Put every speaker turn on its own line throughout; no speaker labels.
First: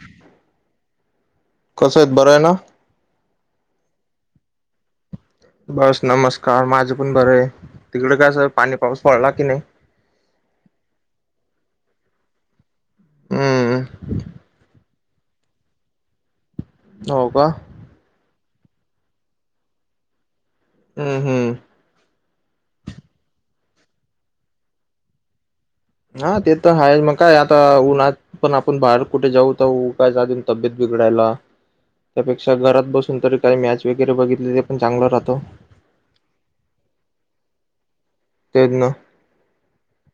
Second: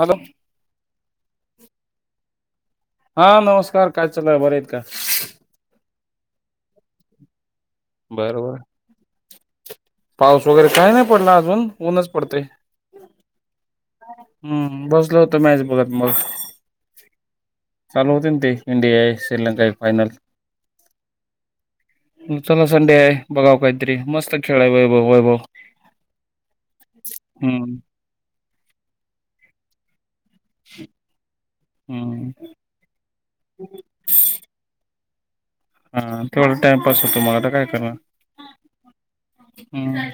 Hello
कसं आहेत बरं आहे ना?
हा नमस्कार काय चाललंय बरं आहेत का?
बस नमस्कार माझं पण बरं आहे, तिकडे काय
बर
स
बर
पाणी पाऊस पडला की नाही?
पाऊस वगैरे काही नाही पडला अजून ऊनच पडतंय.
हम्म
हम्म बसलो होतो मॅच बघत मग,
हो का
चालू होते ना ते इंडिया श्रीलंका फायनल
हम्म हम्म
चला संडे आहे, बघावं काही तरी मस्तं खेळलाय वैभव वैभव
हा ते तर आहेा मग काय आता
हम्म
उन्हात पण आपण बाहेर कुठे जाऊ तर तब्येत बिघडायला
हम्म
त्यापेक्षा घरात बसून तरी काही मॅच वगैरे बघितले ते पण चांगलं राह
हा तेथवडा टाइमपास होतो मला आता काय करणार
तेच ना
हम्म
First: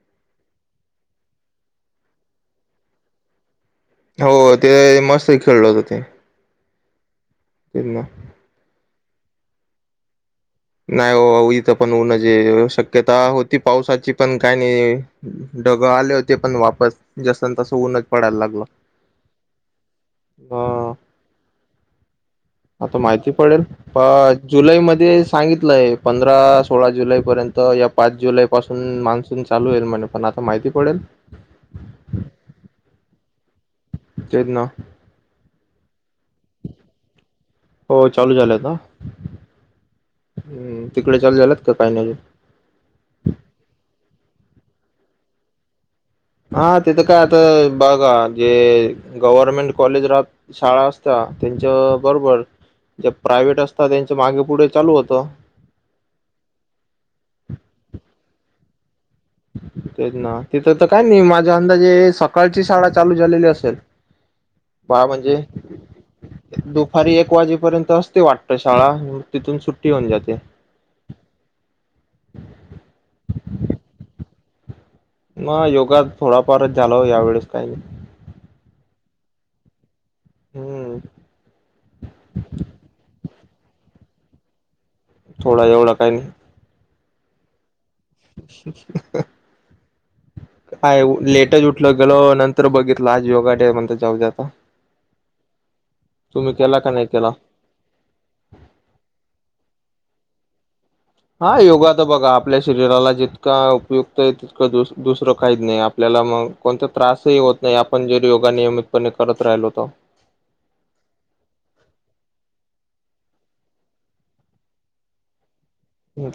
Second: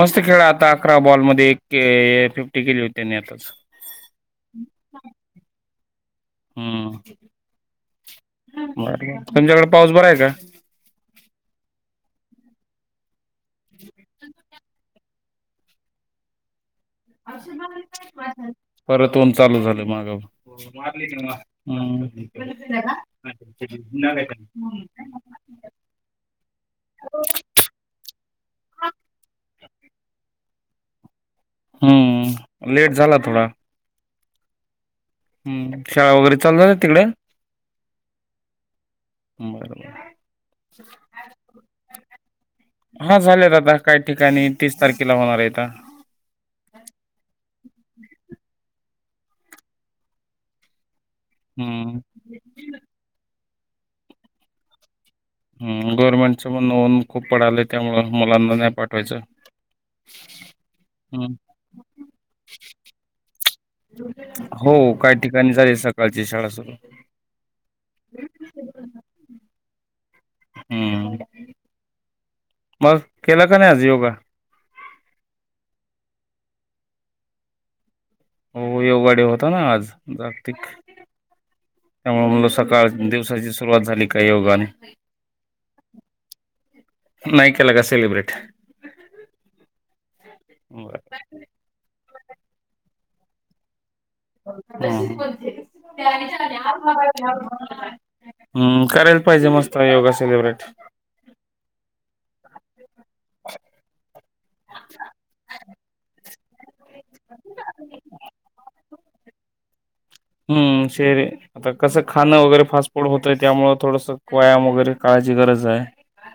मस्त खेळ आता अकरा बॉलमध्येध्ये एक फिफ्टी केली होतीनी आताच
हो ते मस्त खेळलं होत ते
हम्म
ते ना
तुमच्याकडे पाऊस बरा आहे का
नाही हो इथं पण होऊन जे शक्यता होती पावसाची पण काय नाही ढग आले होते पण वापस जसन तसं ऊनच पडायला लागलं
परत होन चालू झालं माग मार [inaudible]
हाता माहिती पडेल जुलैमध्येध्ये सांगितलंय पंधरा सोळा जुलैपर्यंत या पाच जुलै पासून मान्सून चालू होईल म्हणे पण आता माहिती पडेल
हम्म लेट झाला थोडा
तेचं ना
हम शाळा वगैरे चालत ना तिकडे
हो चालू झालंत
बरोबर
हम् तिकडे चालू झाल्यात का काही नाही
हा झाले दादा काही ठिकाणी तीस तारखेला होणार आहेता
हा तिथं काय आता बघा जे गव्हर्मेंट कॉलेज राह शाळा असत त्यांच्या
हम्म
बरोबर ज प्रायव्हेट असत त्यांच मागे पुढे चालू होतं
हम गव्हर्नमेंटच मण नोन खूप पडाले त्यामु मुलांना नाही पा
तेच ना तिथं तर काय नाही
हम्म
माझ्या अंदाजे सकाळची शाळा चालू झालेली असते
हो
बाबा
काही
म्हणजे
ठिकाणी झाली सकाळची शाळा सुरू
दुपारी एक वाजेपर्यंत असते वाटत शाळा तिथून सुट्टी होऊन जाते
हम्म मग केला का नाही आज योगा
मग योगा थोडाफारच झाला या वेळेस काही नाही
हो योगा डे होता ना आज जागतिक
हम्म
त्यामुळे सकाळ दिवसाची सुरुवात झाली का योगाने
थोडा एवढं काही नाही
नयक्यालगा कसं बरं
काय लेटच उठलो गेलो नं तर बघितलं आज योगा डे हाय म्हणतात
तशीच म्हणते त्यांच्या
तुम्ही
या
केला का नाही
भागात
केला?
ऱ्हाव म्ह हम्म करायला पाहिजे मस्त योगा सेलिब्रेट
हा योगा तर बघा आपल्या शरीराला जितका उपयुक्त आहे तितकं दुस दुसरं काहीच नाही आपल्याला मग कोणता त्रासही होत नाही आपण जर योगा नियमितपणे करत राहिलो तर
हम् शेर अय आता कसं खाणं वगैरे फास्ट फूड होतंय त्यामुळे थोडस व्यायाम वगैरे काय त्याची गरज आहे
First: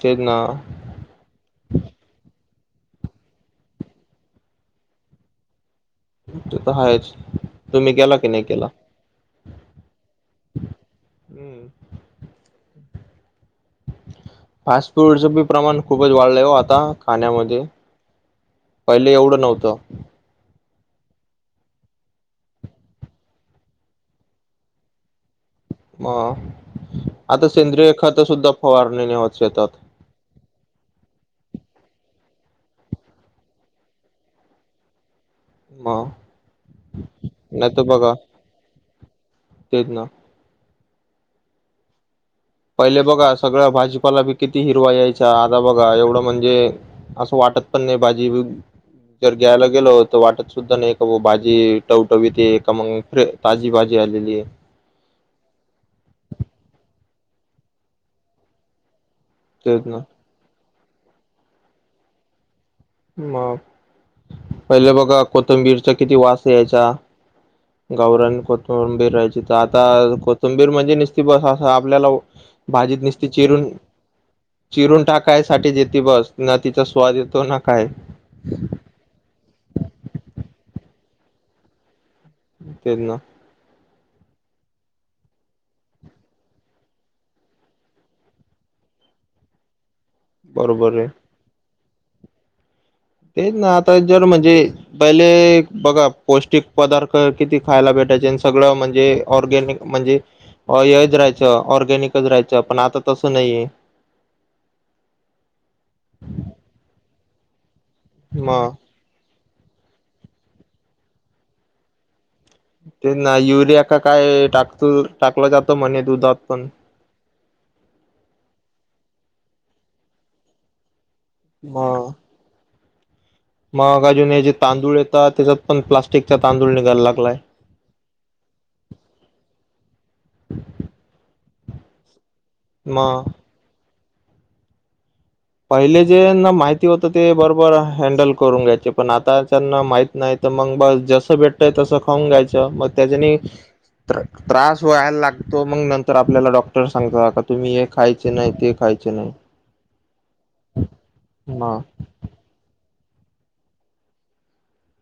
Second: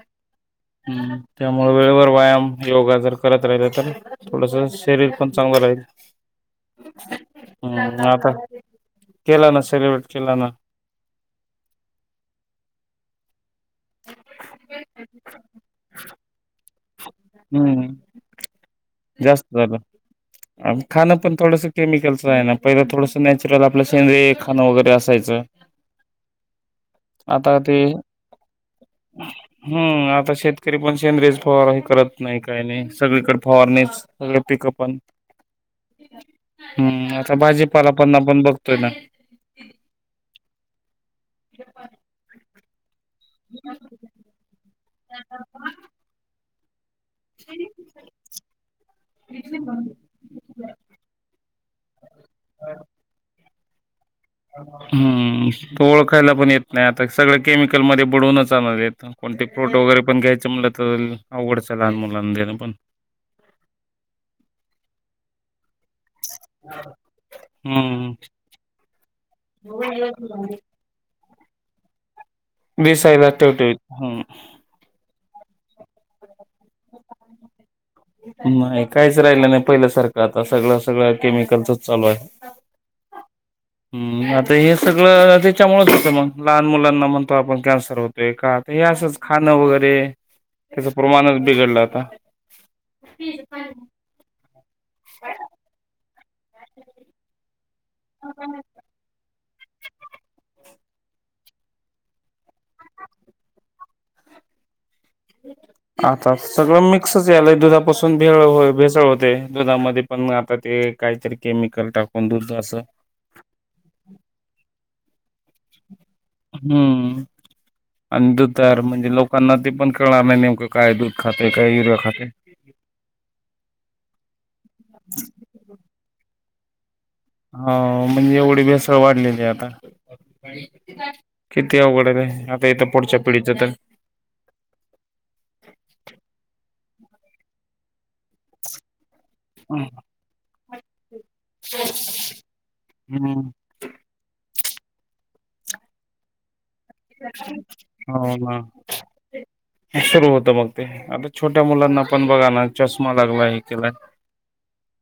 तेच ना
आहे त्यामुळे वेळेवर व्यायाम योगा जर करत राहिलं तर थोडस शरीर पण चांगलं राहील
ते तर हायच तुम्ही
हम्म
केला की
आता
नाही केला
केला ना सेलिब्रेट केला ना
हम्म फास्ट फूडच बी प्रमाण खूपच वाढलंय हो आता खाण्यामध्ये
हम्म
पहिले एवढं
जास्त
नव्हतं
झालं खाणं पण थोडंसं केमिकलचं आहे ना पहिलं थोडसं नॅचरल आपलं सेंद्रिय हे खाणं वगैरे असायचं
म
आता ते
नेवत शेतात
हम्म आता शेतकरी पण शेंद्रे फवारनीं करत नाही, काही नाही सगळीकडे फवारनीच सगळे पिकपण
मग
हम्म आता
नाही तर
भाजीपाला
बघा
पणना पण बघतोय ना
तेच ना
घे पाणी
पहिले बघा सगळं भाजीपाला बी किती हिरवा यायचा आता बघा एवढं म्हणजे असं वाटत पण नाही भाजी जर घ्यायला गेलो तर वाटत सुद्धा ना का भाजी टवटवीत मग फ्रेश
हम्म तो ओळखायला पण येत नाही आता सगळं केमिकल मध्ये बडवूनच आलावर येत कोणते प्रॉडक्ट
तेच ना
वगैरे पण घ्यायचं म्हटलं तर आवघडचं आहे लहान मुलांना देणं पण
मग पहिले बघा कोथंबीरचा किती वास यायचा
हम्म
गावरान कोथंबीर राहायची, तर आता कोथंबीर म्हणजे निसती बस अस आपल्याला भाजीत नसते
दिसायला
चिरून
ठेवठेवीत हम्म
चिरून टाक काय साठी देते बस ना तिचा स्वाद येतो ना काय
नाही काहीच राहिलं नाही पहिल्या सारखं आता सगळ सगळ केमिकलचच चालू आहे
तेच ना
हम्म आता हे सगळं त्याच्यामुळेच होतं मग लहान मुलांना म्हणतो आपण कॅन्सर होतोय का हे असंच खाणं वगैरे त्याच
बरोबर आहे
प्रमाणच बिघडलं आता
तेच ना आता जर म्हणजे पहिले बघा पौष्टिक पदार्थ किती खायला भेटायचे आणि सगळं म्हणजे ऑर्गॅनिक म्हणजे ऑयच राहायचं ऑर्गॅनिकच राहायचं पण आता तसं नाहीय आहे [inaudible]
आता सगळं मिक्सच यायल दुधापासून भेळ
मग
भेसळ होते. दुधामध्ये पण आता ते काहीतरी केमिकल टाक
ते ना युरिया का काय टाकतो.
हम्म अं दूधवर तरर म्ह ते लोकांना ते पण कळणार नाही, नेमकं काय दूध खाते काय युरिया
मग
खाते
मग अजून हे जे तांदूळ येतात त्याच्यात पण प्लास्टिक चा तांदूळ निघायला. लागलाय
हा म्हणजे एवढी भेसळ वाढलेली आता किती अवघड आहे रे आता येत पुढच्या
मग
पिढीचं तर
पहिले जे ना माहिती होतं ते बरोबर हाय हँडल करून घ्यायचे पण आता त्यांना माहित नाही तर मग ब जसं भेटतय तसं खाऊन घ्यायचं मग त्याज्यांनी
हम्म.
त्रास व्हायला लागतो मग नंतर आपल्याला डॉक्टर र सांगता का का तुम्ही हे खायचे
हो
नाही,
ना
ते खायचे नाही
सुरू होतं मग ते,, आता छोट्या
म
मुलांना पण बघा ना चष्मा लागलाय, ऐकलंय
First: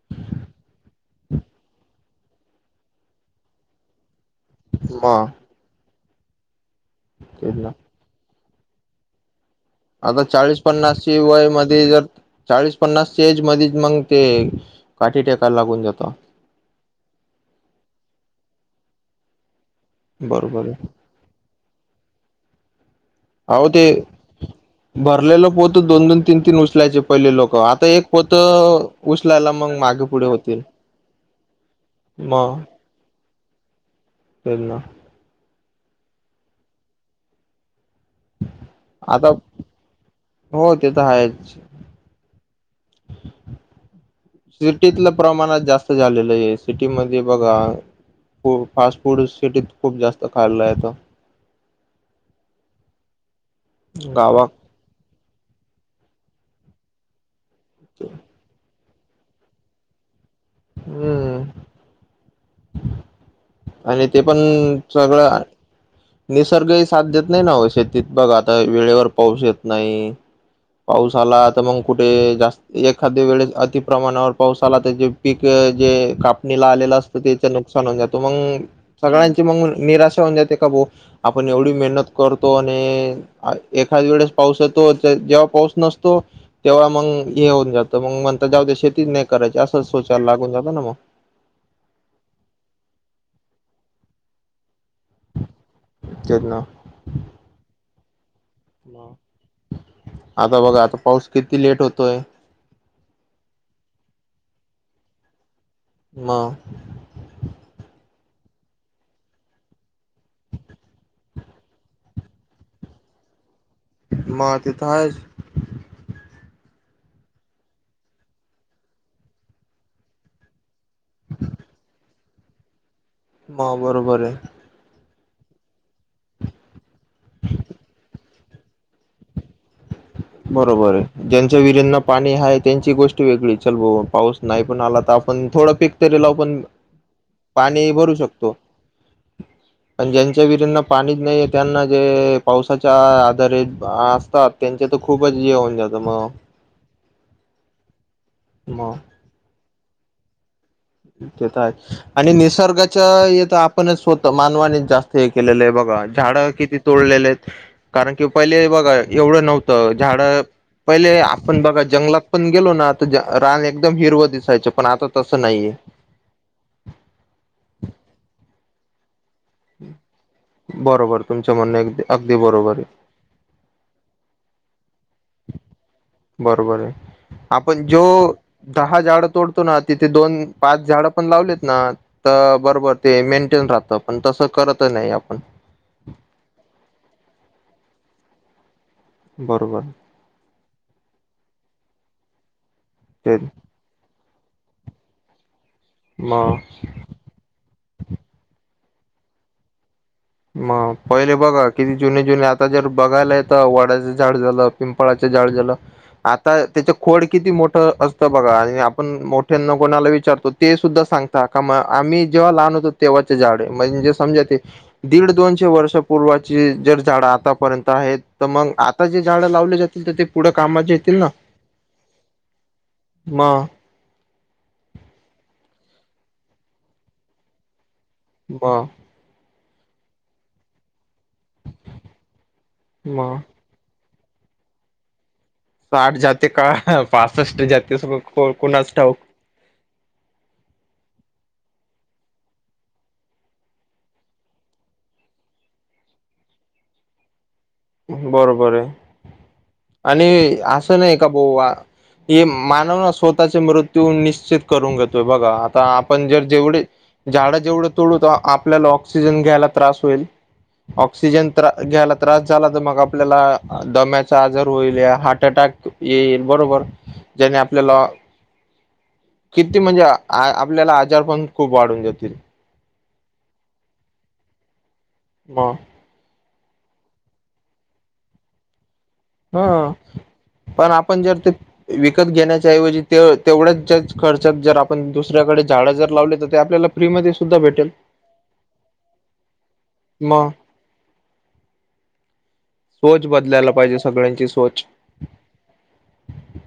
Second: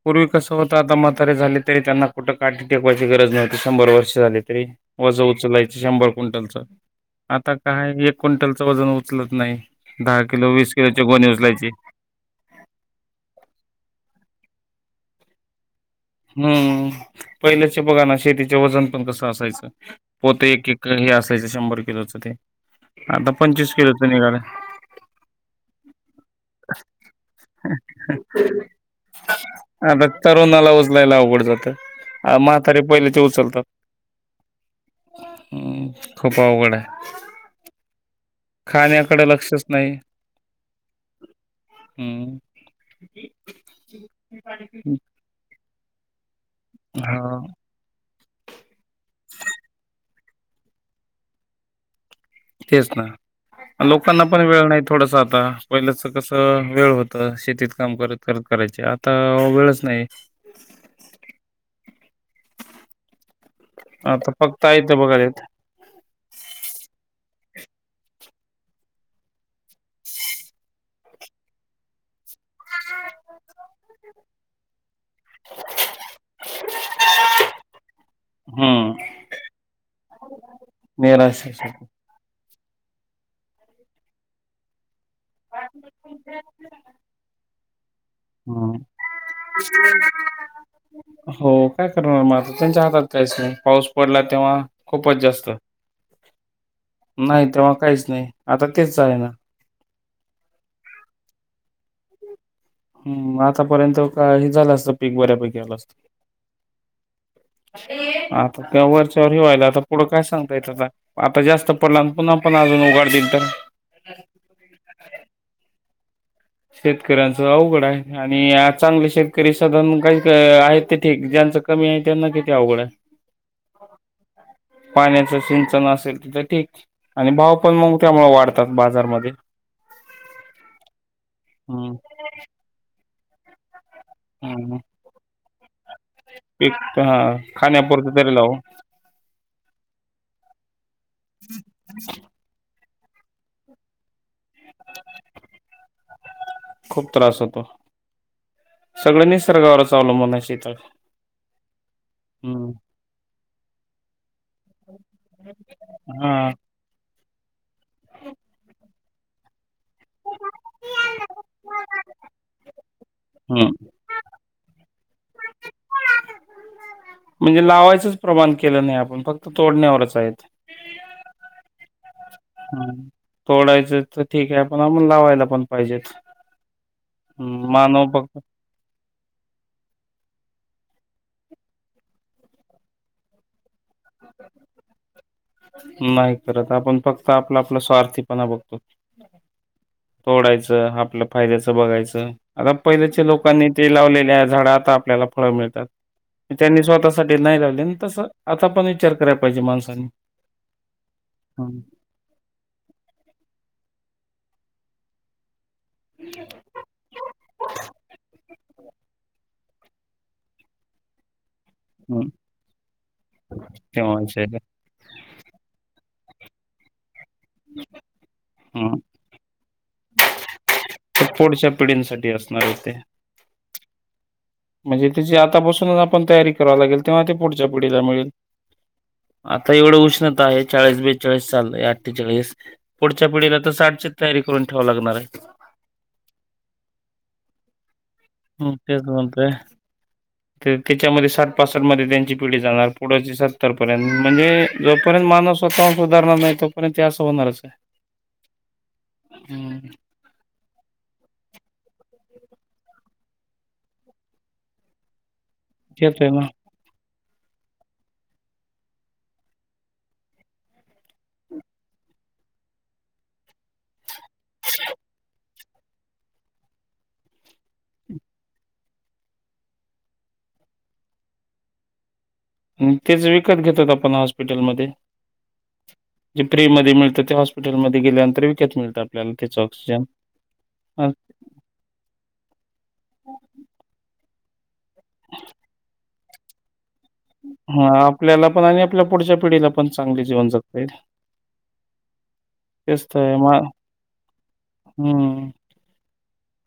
पूर्वी कसं होतं आता मथारे झाले तरी त्यांना कुठं काठी टेकवायची गरज नव्हती शंभर वर्ष झाली ते वज
म
उचलायचं शंभर क्विंटलच आता
तेच ना
काय एकऽऽ क्विंटलचं वजन उचलत नाही.
आता
दहा किलो
चाळीस
वीस
पन्नास
किलोचे
ची
गोणी
वय
उचलायचे
मध्ये जर चाळीस पन्नास ची एज मध्येच मगंऽऽ तेऽ काठी टेकाय लागून जातं.
हम्म, पहिल्याचे बघा ना शेतीचे वजन पण कसं असायचं? पोत
बरोबर
एक,
आहे
एक हे असायचं शंभर किलोच ते आता
अहो
पंचवीस
ते,
किलोच निघालं.
भरलेलं पोतं दोन, दोन तीन, तीन उचलायचे पहिले लोकं, आता एक पोत उचलायला मगं मागे
आता
पुढे होतील.
तरुणाला उचलायला म्हातारे पहिले ते उचल
हो ना.
खूप आवघड हाय. खाण्याकडे
आता
लक्षच नाही
हो ते तर आहेच.
हम्. ह. [unintelligible]
सिटीतलं प्रमाणाच जास्त झालेलं सिटीमध्ये
हा
बघा, फास्ट फूड सिटीत खूप जास्त त खाल्ला येतो.
तेस ना, लोकांना पण
गावात
वेळ नाही थोडसं आता. पहिल्याचं कसं वेळ होतं. शेत तीत काम करत करत करायची. आता वेळच नाई.
हम्म. आणि ते
आता
पण
फक्त आहे ते बघायलेत
सगळं निसर्गही साथ देत नाही ना अव शेतीत बघ आता वेळेवर पाऊस येत नाई. पाऊस आला त मंग कुठे जास्त, एखाद्या वेळेस अतिप्रमाणावर पाऊस आला त जे पीक क जे कापणीला आलेलं असतं तेचं नुकसान होत् मंग,
हम्म
सगळ्यांची मगं निराशा होऊन जाते का भो,
निराश
आपण एवढी
हम्म
मेहनत कर तो आणि, एखाद वेळेस पाऊस यतो. जेव्हा पाऊस नसतो, तेव्हा मंग हे होऊन जातं. मंग मन्तं जाऊदे शेतीच नाही करायची असं स चा लागून जातं ना म.
हो काय करणार म आता, त्यांच्या हा अस्नी, पाऊस पडला तेंव्हा खूपच जास्त.
तेच ना
नाही, तेव्हा काहीच नाही. आता तेच आहे ना.
आता बघा, आता पाऊस किती लेट होतोय.
हम्म, आतापर्यंत का हे झालं असं पीक बऱ्यापैकी आलं अस
म
आता त्या वरच्यार हे व्हायलय, आता पुढं काय सांगता येत आता. आता जास्त पडला, पुन्हा पण अजून उघाड दिल तर?
मा ते त हायच.
शेतकऱ्यांच अवघड आहे. आणि चांगले शेतकरी साधारण काही क आहेत ते ठीक, ज्यांच कमी आय त्यांना किती आवघड आय.
म, बरोबर आय.
पाण्याचं सिंचन असेल तिथं ठीक. आणि भाव पण मंग त्यामुळे वाढतात बाजारमध्ये.
बरोबर ए. ज्यांच्या
हम्म
विरिंना पाणी हाय त्यांची गोष्ट वेगळी. चल बो पाऊस नाही
हम्म
पण आला त आपण थोडं पीक तरी लावू पण
हां,
पाणी
खाण्यापुरतं
भरू
तरी लावू.
शकतो. पण ज्यांच्या विरींना पाणीच नाहीये त्यांना जे पावसाच च्या आधारित आसतात त्यांचे तर खूपच ज होऊन जात मग.
खूप त्रास होतो.
मग
सगळं निसर्गावरच अवलंबून आय शेतात.
ते त आय, आणि
हम्म
निसर्गाच्या हेत आपणच स्वत मानवाने जास्त हे केलेलं आहे बघ.
हा
झाडं किती तोडलेले हेत, कारण की पहिले बघा एवढं नव्हतं झाडं, पहिले आपण बघा जंगलात पण गेलो ना त ज रान
हम्म
एकदम हिरवं दिसायचं पण आता तसं नाइये.
म्हणजे लावायचच प्रमाण केल नाही आपण फक्
बरोबर तुमचे म्हणणे अग अगदी बरोबर ये.
तोडायच तर ठीकये आपण लावायला पण पाहिजेत
बरोबर ये
हम्म
आपण जो
मानव फक्त
दहा झाडं तोडतो ना तिथ ते दोन पाच झाड पण लावलीत ना, त बरोबर ते मेंटेन राहत पण तस करत नायी आपण.
नाही करत आपण फक्त आपला आपला स्वार्थीपणा बघतो.
बरोबर
तोडायच आपल फायद्याच बघायच. आता पहिल्याच्या
ते
लोकांनी ते लावलेल्या ये झाड आता आपल्याला फळ मिळ
मग
त्यांनी स्वतःसाठी नाही लावले, तस आता पण विचार करायला पाहिजे माणसांनी.
मग पहिले बघा किती जुने जुने आता जर बघायलाय तर वडा झाड झाल, पिंपळाच झाड झाल, आता त्याच खोड किती मोठ असत बघा. आपण मोठ्यांना कोणाला विचारतो ते सुद्धा सांगतात का आम्ही जेव्हा लहान होतो तेव्हाचे झाडे म्हणजे समजा
तेव्हाचे
ते दे वर्ष पूर्वाची जर झाड आतापर्यंत आहेत तर म
ह
आता जे झाड लावलेले त तिथ ते पुढ कामाचेत
पुढच्या पिढींसाठी असणारे ते
मग
म्हणजे तचीे आता पसूनच आपण तयारी करावी लागेल तेव्हा ते पुढच्या पिढीला मिळेल.
म
आता एवढं उष्णता आये चाळीस बेचाळीस चालय अठ्ठेचाळीस पुढच्या
मग
पिढीला तर साठशे तयारी करून ठेवा लागणार अये.
साठ जाते का पासष्ट जाते अस.
हम् तेच म्हणतोय ते त्याच्यामध्ये सा पासष्ट मध्ये त्यांची पिढी जाणार पुढची सत्तर पर्यंत म्हणजे जोपर्यंत मानस स्वतःहुण सुधारणार नायी तोर्यंत असं होणारच. आहे
बरोबर ये
हम्म
आणि अस नाही का बो आ हे मानव ना स्वतःचे मृत्यू निश्चित करून घेतोय बघा आता आपण
येतोय
जर
ना
जेवढे झाडं जेवढं तोडू तेवढ आपल्याला ऑक्सिजन घ्यायला त्रास होईल. ऑक्सिजन त्रा घ्यायला त्रास ला तर मग आपल्याला दम्याचा आजार होईल हार्ट अटॅक ये येईल बरोबर ज्याने आपल्याला किती म्हणजे आपल्याला आजार पण खूप वाढून जातील
तेच विकत घेतात आपण हॉस्पिटलमधे
[inaudible]
जे फ्री मधे मिळत ते हॉस्पिटलमध्ये गेल्यानंतर विकत मिळत आपल्याला त्याच
ह
ऑक्सिजन
पण आपण जर ते विकत घेण्याच्याऐवजी ते तेवढ्याच खर्च जर आपण दुसऱ्याकडे झाड जर लावले तर ते आपल्याला फ्रीमध्ये सुद्धा
हा
भेटेल
आपल्याला पण आणि आपल्या पुढच्या पिढीला प पण चांगले जीवन
मग
जगता येईल. [unintelligible] तेचत
सोच
आहे म,
बदलायला पाहिजे सगळ्यांची सोच.
हम्म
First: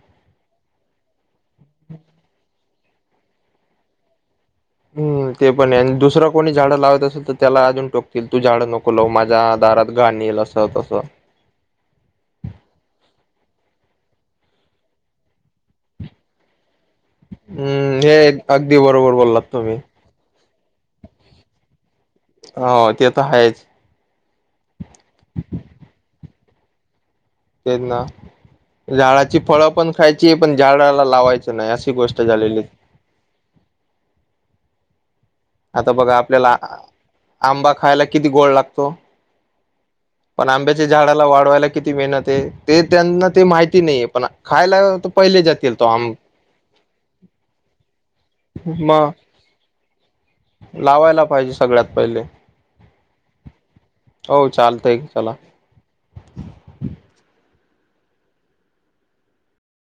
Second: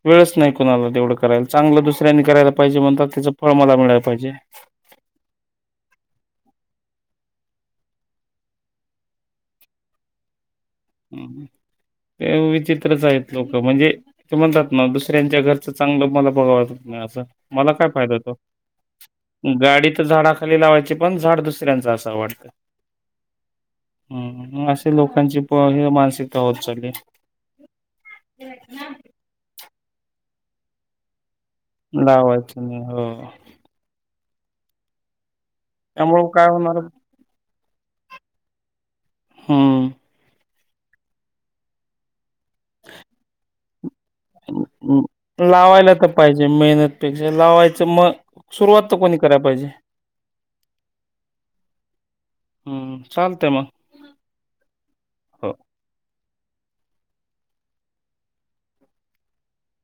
वेळच नाही कोणाला तेवढ करायला चांगल दुसऱ्यांनी करायला पाहिजे म्हणतात त्याचं फळ मला मिळायला पाहिजे.
हम, ते पण आणि दुसर कोणी झाड लावत असतील तर त्याला अजून टोकतील तू झाड नको लावु माझ्या दारात गाण इल अस.
अम्म्म, ते विचित्रच आइत. लोक म्हणजे ते म्हणतात ना दुसऱ्यांच्या घरच चांगल मला बघाव नाही अस, मला काय
हम्म
फायदा ये
हे
तो
अगदी बरोबर बोललात तुम्ही
गाडी तर झाडाखाली लावायची पण झाड दुसऱ्यांचा अस वाटत.
हो ते तर आहेच
हम्म असे लोकांची प हे मानसिकता होत चालीय.
ते ना, झाळाची फळं पण खायची पण झाडाला लावायची नाही अशी गोष्ट झालेली.
लावायचं नाही हो.
आता बघा
त्यामुळे काय
आपल्याला आ
होणार
आंबा खायला किती गोळ लागतो.
हम्
पण आंब्याच्या झाडाला वाढवायला किती मेहनत हे, ते त्यांना ते माहिती नहीये.
म् लावायला त पाहिजे मेहनत पेक्षा, लावायचं म सुरुवात त कोणी
मग
करा पाहिजे.
लावायला पाहिजे सगळ्यात पहिले.
हम्म चालतंय मग
हो चालतंय, चला.
हो.